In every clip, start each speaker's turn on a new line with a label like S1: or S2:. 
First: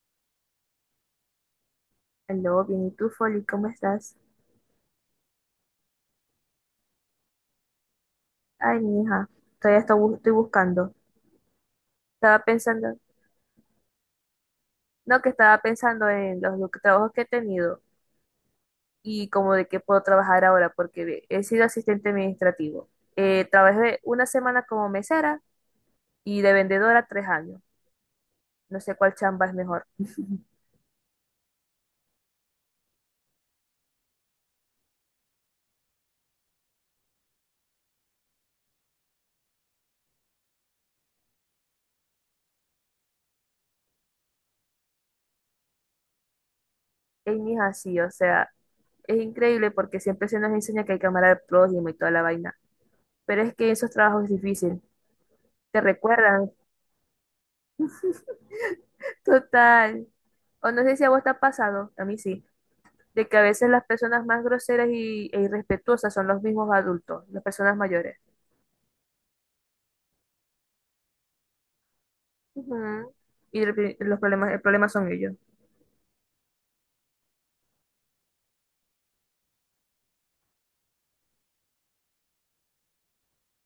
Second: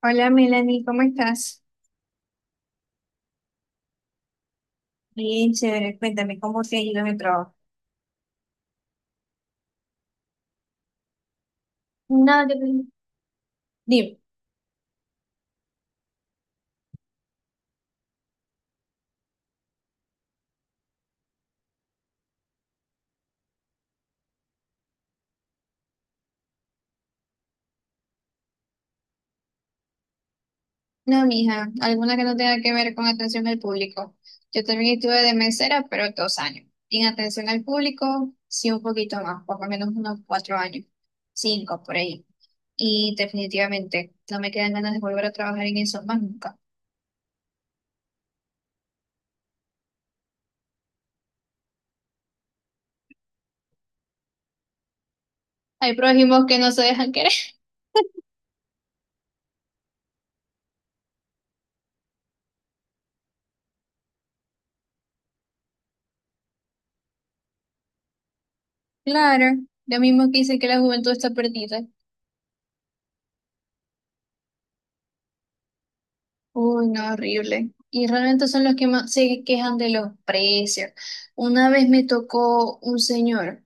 S1: Hola Melanie, ¿cómo estás?
S2: Aló, bien, ¿y tú, Folly? ¿Cómo estás?
S1: Bien, chévere. Cuéntame, ¿cómo te ha ido en el trabajo?
S2: Ay, mi hija, todavía estoy buscando.
S1: No,
S2: Estaba
S1: yo
S2: pensando,
S1: dime.
S2: no, que estaba pensando en los trabajos que he tenido y como de qué puedo trabajar ahora, porque ve, he sido asistente administrativo. Trabajé una semana como mesera y de vendedora 3 años. No sé cuál chamba es mejor.
S1: No, mija, alguna que no tenga que ver con atención al público. Yo también estuve de mesera, pero 2 años. Y en atención al público, sí, un poquito más, por lo menos unos 4 años, cinco por ahí. Y definitivamente no me quedan ganas de volver a trabajar en eso más nunca.
S2: Ay, mi hija, sí, o sea, es increíble porque siempre se nos enseña que hay que amar al prójimo y toda la vaina. Pero es que esos trabajos es difícil. Te
S1: Hay prójimos
S2: recuerdan.
S1: que no se dejan querer.
S2: Total. O no sé si a vos te ha pasado, a mí sí, de que a veces las personas más groseras e irrespetuosas son los mismos adultos, las personas mayores.
S1: Claro, lo mismo que dicen que la juventud está perdida.
S2: Ujú. Y los problemas, el problema son ellos.
S1: Uy, no, horrible. Y realmente son los que más se quejan de los precios. Una vez me tocó un señor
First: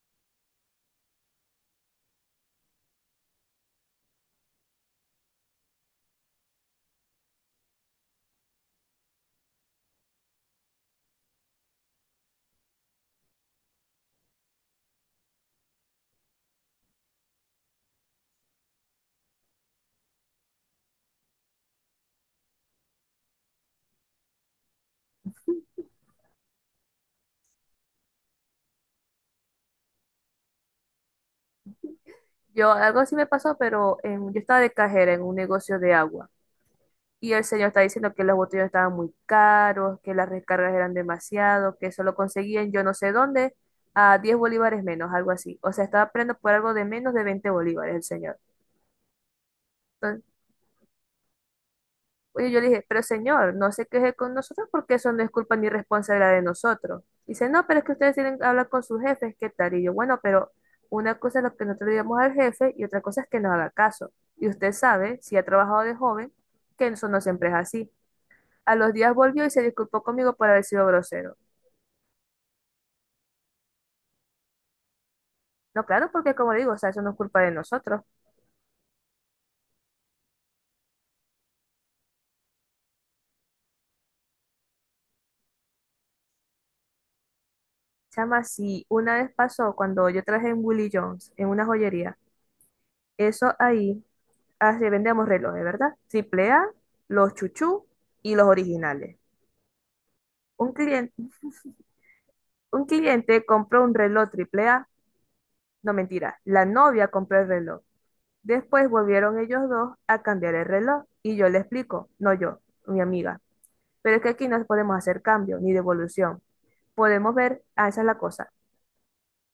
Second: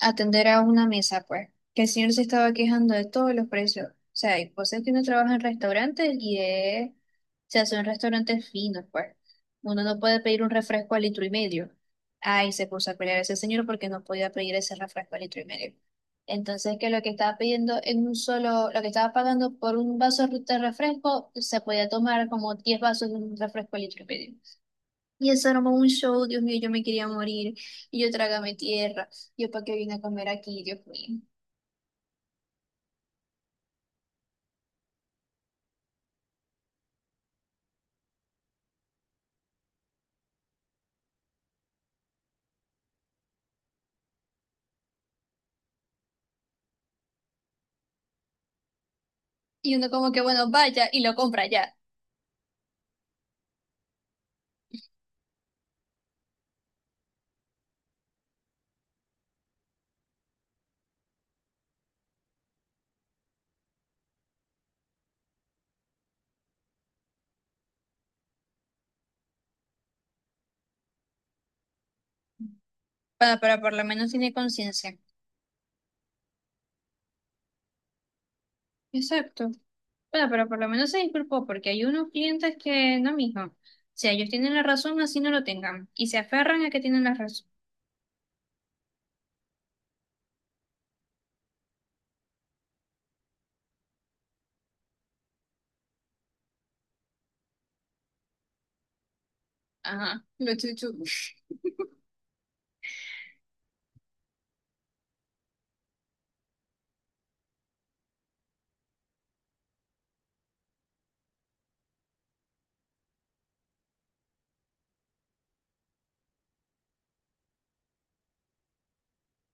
S1: atender a una mesa, pues, que el señor se estaba quejando de todos los precios. O sea, y vos es que uno trabaja en restaurantes y es, o sea son restaurantes finos pues. Uno no puede pedir un refresco a litro y medio. Ay, se puso a pelear ese señor porque no podía pedir ese refresco a litro y medio. Entonces, que lo que estaba pidiendo en un solo, lo que estaba pagando por un vaso de refresco, se podía tomar como 10 vasos de un refresco litro y medio. Y eso armó un show, Dios mío, yo me quería morir. Y yo trágame tierra. Yo, ¿para qué vine a comer aquí, Dios mío?
S2: Yo, algo así me pasó, pero yo estaba de cajera en un negocio de agua. Y el señor está diciendo que los botellos estaban muy caros, que las recargas eran demasiado, que eso lo conseguían yo no sé dónde, a 10 bolívares menos, algo así. O sea, estaba aprendiendo por algo de menos de 20 bolívares el señor.
S1: Y uno como que, bueno, vaya y lo compra ya.
S2: Oye, yo le dije, pero señor, no se queje con nosotros porque eso no es culpa ni responsabilidad de nosotros. Dice, no, pero es que ustedes tienen que hablar con sus jefes, ¿qué tal? Y yo, bueno, pero una cosa es lo que nosotros digamos al jefe y otra cosa es que nos haga caso. Y usted sabe, si ha trabajado de joven, que eso no siempre es así. A los días volvió y se disculpó conmigo por haber sido grosero.
S1: Bueno, pero por lo menos tiene conciencia.
S2: No, claro, porque como le digo, o sea, eso no es culpa de nosotros.
S1: Exacto. Bueno, pero por lo menos se disculpó porque hay unos clientes que no, mijo. O sea, ellos tienen la razón, así no lo tengan. Y se aferran a que tienen la razón.
S2: Chama, si una vez pasó cuando yo traje en Willie Jones, en una joyería, eso ahí así vendemos relojes, ¿verdad? Triple A, los chuchú y los originales.
S1: Ajá, lo
S2: Un
S1: chuchu.
S2: cliente, un cliente compró un reloj triple A, no mentira, la novia compró el reloj. Después volvieron ellos dos a cambiar el reloj y yo le explico, no yo, mi amiga, pero es que aquí no podemos hacer cambio ni devolución. Podemos ver, ah, esa es la cosa,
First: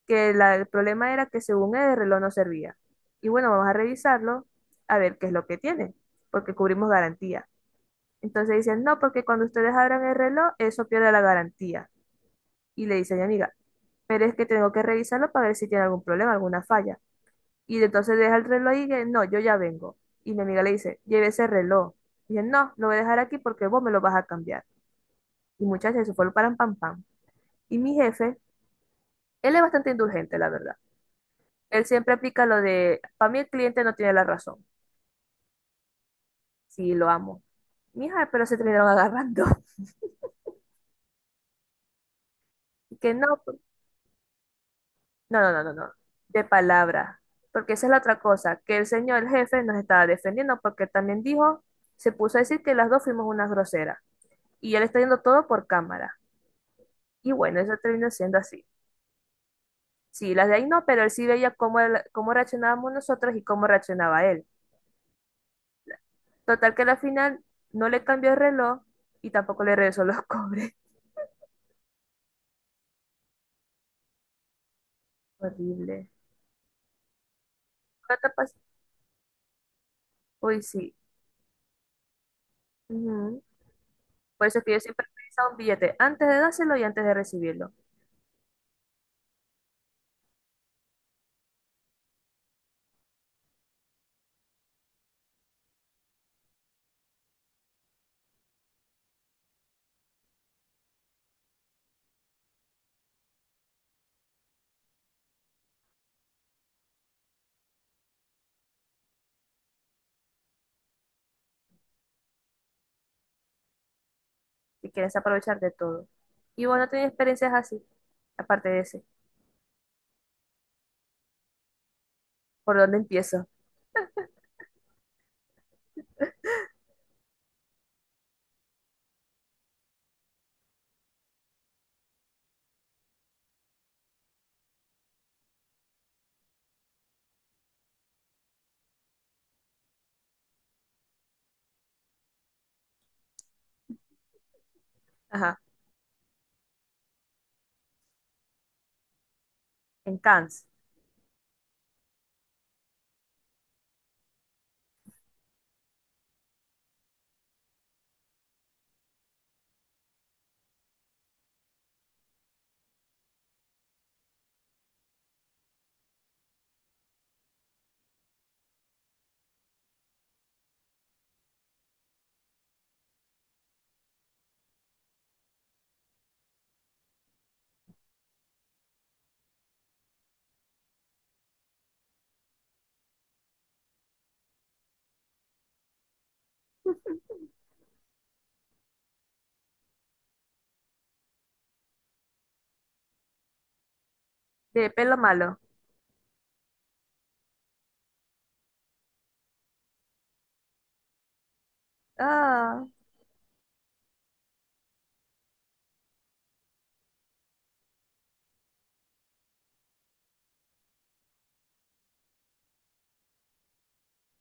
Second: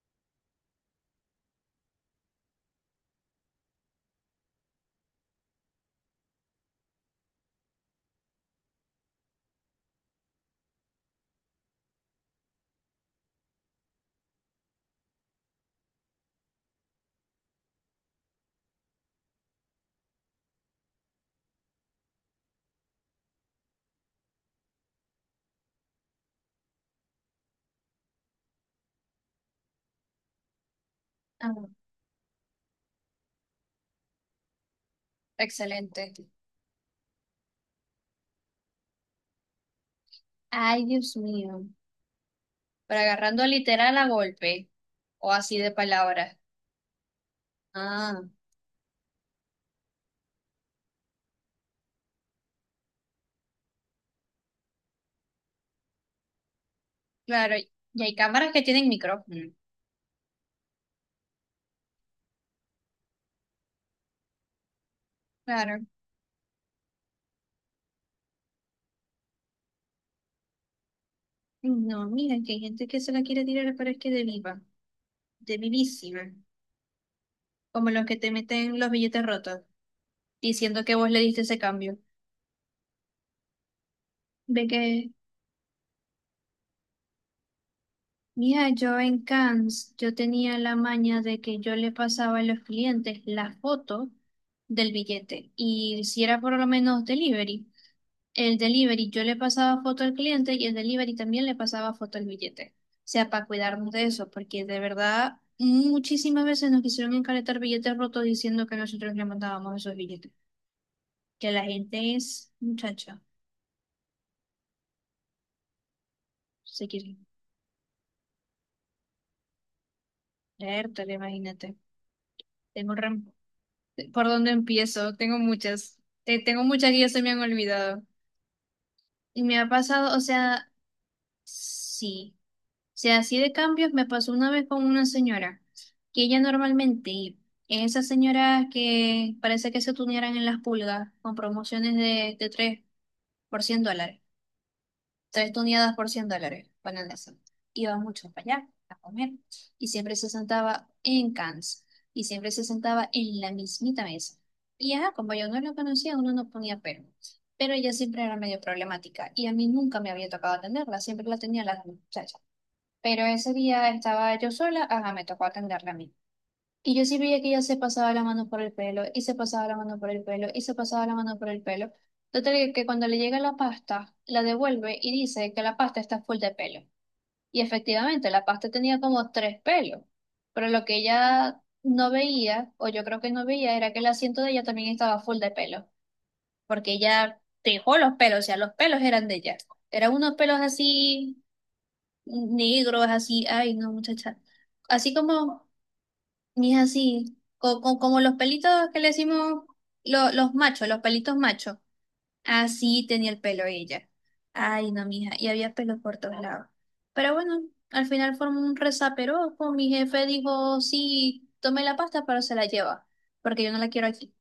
S2: que el problema era que según él el reloj no servía. Y bueno, vamos a revisarlo a ver qué es lo que tiene, porque cubrimos garantía. Entonces dicen, no, porque cuando ustedes abran el reloj, eso pierde la garantía. Y le dice a mi amiga, pero es que tengo que revisarlo para ver si tiene algún problema, alguna falla. Y entonces deja el reloj y que, no, yo ya vengo. Y mi amiga le dice, lleve ese reloj. Y dice, no, lo voy a dejar aquí porque vos me lo vas a cambiar. Y muchachos, eso fue lo paran pam pam. Y mi jefe, él es bastante indulgente, la verdad.
S1: Ah,
S2: Él siempre aplica lo de, para mí el cliente no tiene la razón.
S1: excelente.
S2: Sí, lo amo. Mija, pero se terminaron agarrando.
S1: Ay, Dios mío. Pero
S2: Que no.
S1: agarrando literal a golpe o
S2: No, no,
S1: así
S2: no,
S1: de
S2: no, no.
S1: palabras.
S2: De palabra. Porque esa es la otra
S1: Ah,
S2: cosa, que el señor, el jefe, nos estaba defendiendo porque también dijo, se puso a decir que las dos fuimos unas groseras. Y él está viendo todo por cámara. Y
S1: claro.
S2: bueno, eso
S1: Y
S2: terminó
S1: hay
S2: siendo
S1: cámaras que
S2: así.
S1: tienen micrófono.
S2: Sí, las de ahí no, pero él sí veía cómo, cómo reaccionábamos nosotros y cómo reaccionaba él.
S1: Claro.
S2: Total que a la final no le cambió el reloj y tampoco le regresó los cobres.
S1: Ay, no, miren que hay gente que se la quiere tirar, pero es que de viva, de
S2: Horrible.
S1: vivísima. Como los que
S2: ¿Qué te
S1: te
S2: pas-
S1: meten los billetes rotos,
S2: Uy,
S1: diciendo
S2: sí.
S1: que vos le diste ese cambio.
S2: Ujú. Por eso es
S1: De
S2: que yo siempre he
S1: que,
S2: utilizado un billete antes de dárselo y antes de recibirlo.
S1: mira, yo en Cannes, yo tenía la maña de que yo le pasaba a los clientes la foto del billete. Y si era por lo menos delivery. El delivery, yo le pasaba foto al cliente y el delivery también le pasaba foto al billete. O sea, para cuidarnos de eso, porque de verdad muchísimas veces nos quisieron encaretar billetes rotos diciendo que nosotros le mandábamos esos billetes. Que la gente es, muchacha,
S2: Y quieres aprovechar de todo. Y vos
S1: se
S2: no tenés
S1: quiere
S2: experiencias así, aparte de ese.
S1: leértelo, imagínate.
S2: ¿Por
S1: Tengo
S2: dónde
S1: un
S2: empiezo?
S1: ¿Por dónde empiezo? Tengo muchas. Tengo muchas que ya se me han olvidado. Y me ha pasado, o sea, sí. Sea, así de cambios me pasó una vez con una señora, que ella normalmente, esas señoras que parece que se tunearan en las pulgas con promociones de 3 por $100, 3
S2: Ajá,
S1: tuneadas por $100, ponen eso. Iba mucho para allá a comer y siempre
S2: en
S1: se
S2: Cannes,
S1: sentaba en cans y siempre se sentaba en la mismita mesa. Y ajá, como yo no lo conocía, uno no ponía pero. Pero ella siempre era medio problemática y a mí nunca me había tocado atenderla, siempre la tenía la muchacha. Pero ese día estaba yo sola, ajá, me tocó atenderla a mí. Y yo sí veía que ella se pasaba la mano por el pelo, y se pasaba la mano por el pelo, y se pasaba la mano por el pelo. Total que cuando le llega la pasta, la devuelve y dice que la pasta está full de pelo. Y efectivamente, la pasta tenía como tres pelos. Pero lo que ella no veía, o yo creo que no veía, era que el asiento de ella también estaba full de pelo. Porque ella dejó los pelos, o sea, los pelos eran de ella. Eran unos pelos así negros, así, ay, no, muchacha.
S2: de
S1: Así
S2: pelo malo.
S1: como, ni es así, como los pelitos que le decimos los machos, los pelitos machos.
S2: Ah,
S1: Así tenía el pelo ella. Ay, no, mija, y había pelo por todos lados. Pero bueno, al final formó un resaperoco. Mi jefe dijo, sí, tome la pasta, pero se la lleva, porque yo no la quiero aquí.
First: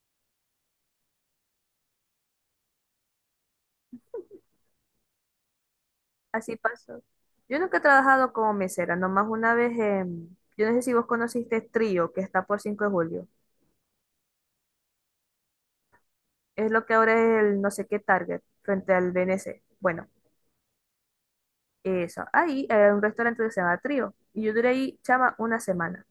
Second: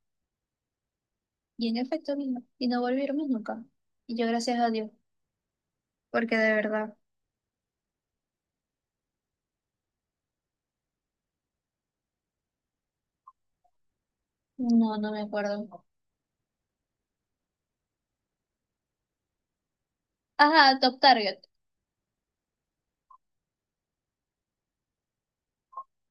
S1: Y en efecto vino, y no volvieron más nunca. Y yo gracias a Dios, porque de
S2: así
S1: verdad,
S2: pasó. Yo nunca he trabajado como mesera, nomás una vez en... Yo no sé si vos conociste Trío, que está por 5 de julio.
S1: no, no me acuerdo.
S2: Es lo que ahora es el no sé qué Target, frente al BNC. Bueno,
S1: Ajá, Top Target.
S2: eso. Ahí era un restaurante que se llama Trío. Y yo duré ahí, chama, una semana.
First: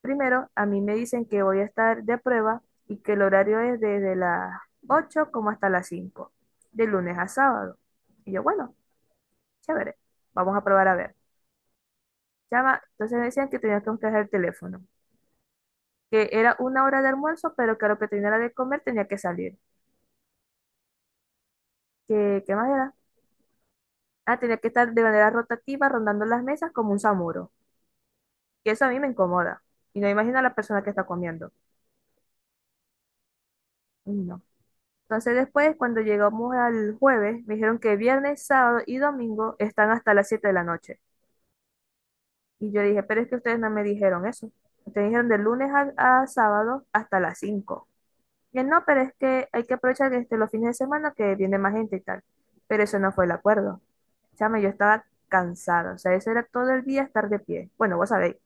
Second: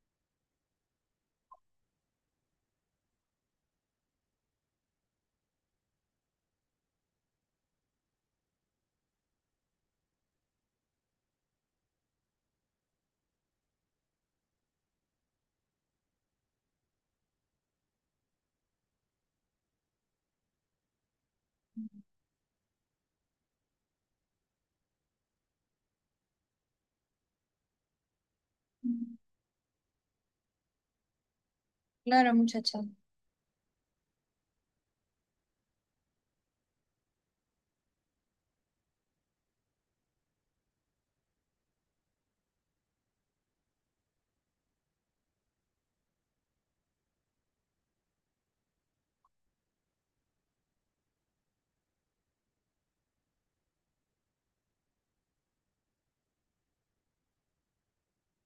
S2: Primero, a mí me dicen que voy a estar de prueba y que el horario es desde las 8 como hasta las 5, de lunes a sábado. Y yo, bueno, chévere, vamos a probar a ver. Llama, entonces me decían que tenía que buscar el teléfono, que era una hora de almuerzo, pero que a lo que tenía era de comer tenía que salir. ¿Qué más era? Ah, tenía que estar de manera rotativa rondando las mesas como un samuro. Y eso a mí me incomoda. Y no imagino a la persona que está comiendo.
S1: Claro, muchacha.
S2: No. Entonces después, cuando llegamos al jueves, me dijeron que viernes, sábado y domingo están hasta las 7 de la noche. Y yo dije, pero es que ustedes no me dijeron eso. Ustedes dijeron de lunes a sábado hasta las 5. Y él, no, pero es que hay que aprovechar este, los fines de semana que viene más gente y tal. Pero eso no fue el acuerdo. Chama, yo estaba cansada. O sea, eso era todo el día estar de pie. Bueno, vos sabéis,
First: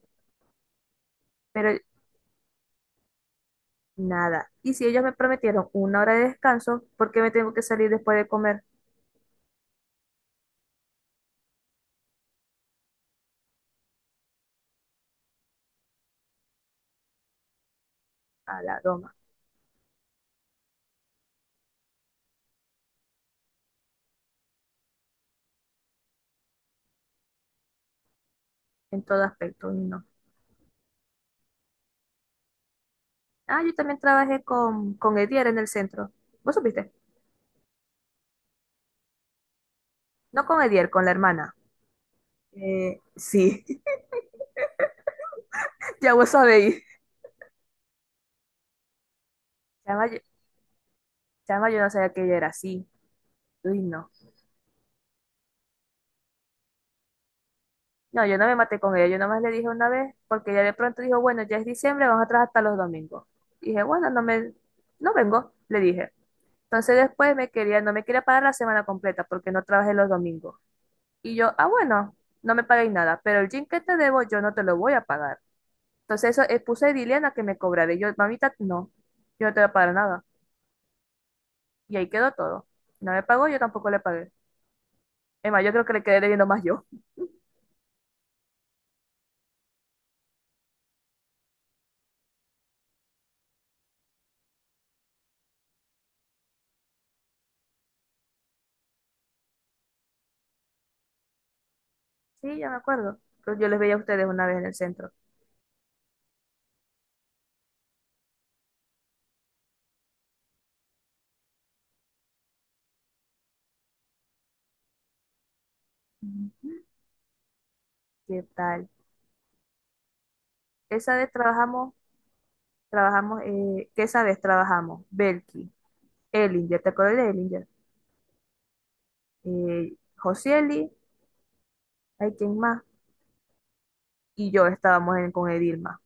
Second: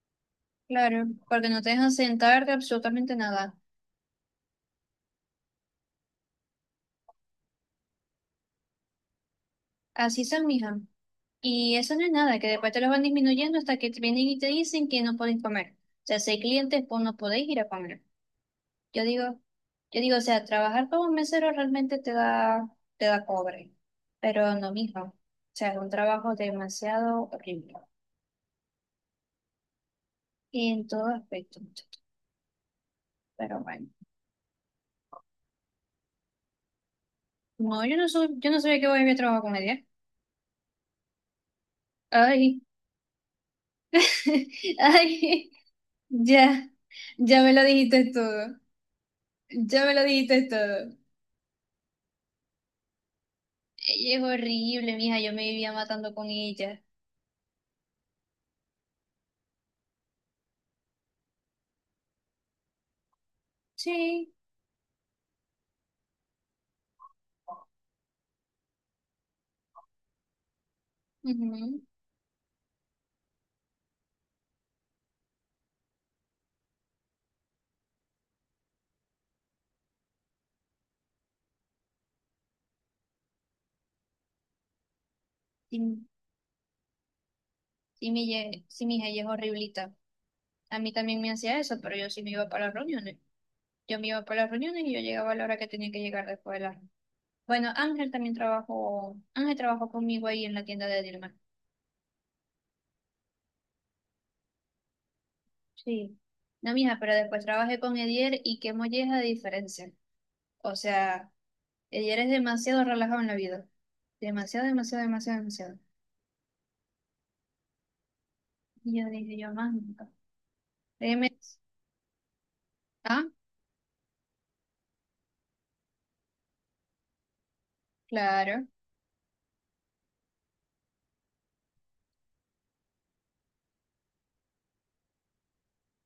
S1: Claro, porque no te
S2: pero
S1: dejan sentarte absolutamente nada.
S2: nada. Y si ellos me prometieron una hora de descanso, ¿por qué me tengo que salir después de comer?
S1: Así se mijan. Y eso no es nada, que después te los van disminuyendo hasta que te vienen y te dicen que no podéis comer. O sea, si hay clientes, pues no podéis ir a comer.
S2: A la
S1: Yo
S2: doma,
S1: digo, yo digo, o sea, trabajar como mesero realmente te da cobre. Pero no, mijo. O sea, es un trabajo demasiado horrible.
S2: en todo aspecto, y no.
S1: En todo aspecto, muchacho. Pero
S2: Ah, yo
S1: bueno.
S2: también trabajé con Edier en el centro. ¿Vos supiste?
S1: No, yo no soy, yo no sabía que voy a ir a trabajar con ella.
S2: No con Edier, con la hermana.
S1: Ay,
S2: Sí.
S1: ay,
S2: Ya vos
S1: ya,
S2: sabéis.
S1: ya me lo dijiste todo. Ya me lo
S2: Chama,
S1: dijiste todo.
S2: chama, yo no sabía que ella era así. Uy, no.
S1: Ella es horrible, mija, yo me vivía matando con ella.
S2: No, yo no me maté con ella, yo nomás le dije una vez, porque ella de pronto dijo, bueno, ya es diciembre, vamos a trabajar hasta los domingos. Dije, bueno,
S1: Sí.
S2: no vengo, le dije. Entonces después no me quería pagar la semana completa porque no trabajé los domingos. Y yo, ah,
S1: Ujú.
S2: bueno, no me paguéis nada, pero el gym que te debo yo no te lo voy a pagar. Entonces eso, puse dile a Diliana que me cobrara. Y yo, mamita, no, yo no te voy a pagar nada. Y ahí quedó todo. Si no me pagó, yo tampoco le pagué. Es más, yo creo que le
S1: Sí,
S2: quedé debiendo más yo.
S1: sí, sí, mija, ella es horriblita. A mí también me hacía eso, pero yo sí me iba para las reuniones. Yo me iba para las reuniones y yo llegaba a la hora que tenía que llegar después de la... Bueno, Ángel también trabajó, Ángel trabajó conmigo ahí en la tienda de Dilma.
S2: Sí, ya me acuerdo. Pero yo les veía a ustedes una vez en el centro.
S1: Sí. No, mija, pero después trabajé con Edier y qué molleja de diferencia. O sea, Edier es demasiado relajado en la vida. Demasiado, demasiado, demasiado, demasiado.
S2: Ujú. ¿Qué tal?
S1: Y yo dije, yo más nunca.
S2: Esa vez
S1: Créeme.
S2: trabajamos,
S1: Ah,
S2: ¿qué esa vez trabajamos? Belki, Elinger, ¿te acuerdas de Elinger?
S1: claro.
S2: Josieli, ¿hay quién más? Y yo estábamos con Edilma.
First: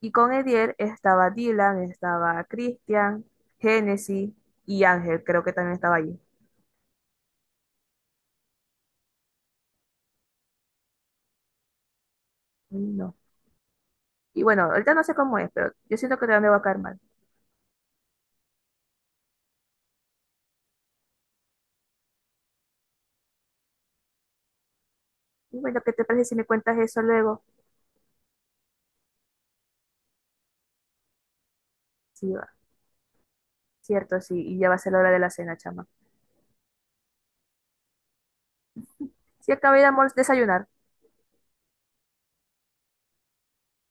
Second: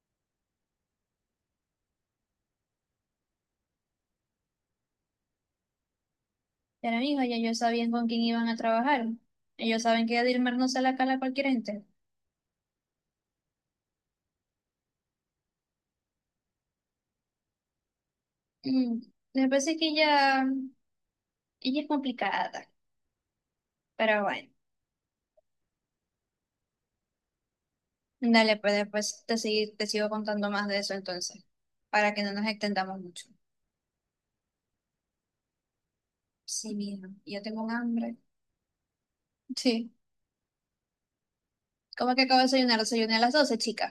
S2: Y con Edier estaba Dylan, estaba Christian, Genesis y Ángel, creo que también estaba allí.
S1: Ya la misma, ya ellos sabían con quién iban a trabajar. Ellos saben que Dilmer no se la cala a cualquier gente.
S2: Ay, no. Y bueno, ahorita no sé cómo es, pero yo siento que también me va a caer mal.
S1: Mm, me parece que ella es complicada, pero bueno.
S2: Y bueno, ¿qué te parece si me cuentas eso luego?
S1: Dale, pues después te, te sigo contando más de eso entonces, para que no
S2: Sí,
S1: nos
S2: va.
S1: extendamos mucho.
S2: Cierto, sí. Y ya va a ser la hora de la cena, chama.
S1: Sí, mira, yo tengo un hambre.
S2: Sí, acabé de
S1: Sí,
S2: desayunar.
S1: ¿cómo que acabo de desayunar? Desayuné a las 12, chica.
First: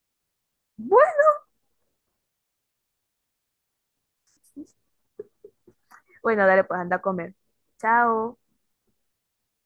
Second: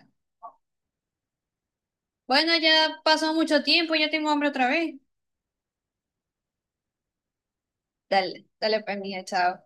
S1: Bueno, ya pasó mucho tiempo, ya tengo hambre otra vez.
S2: Bueno, dale, pues anda a comer. Chao.
S1: Dale, dale pues, mija, chao.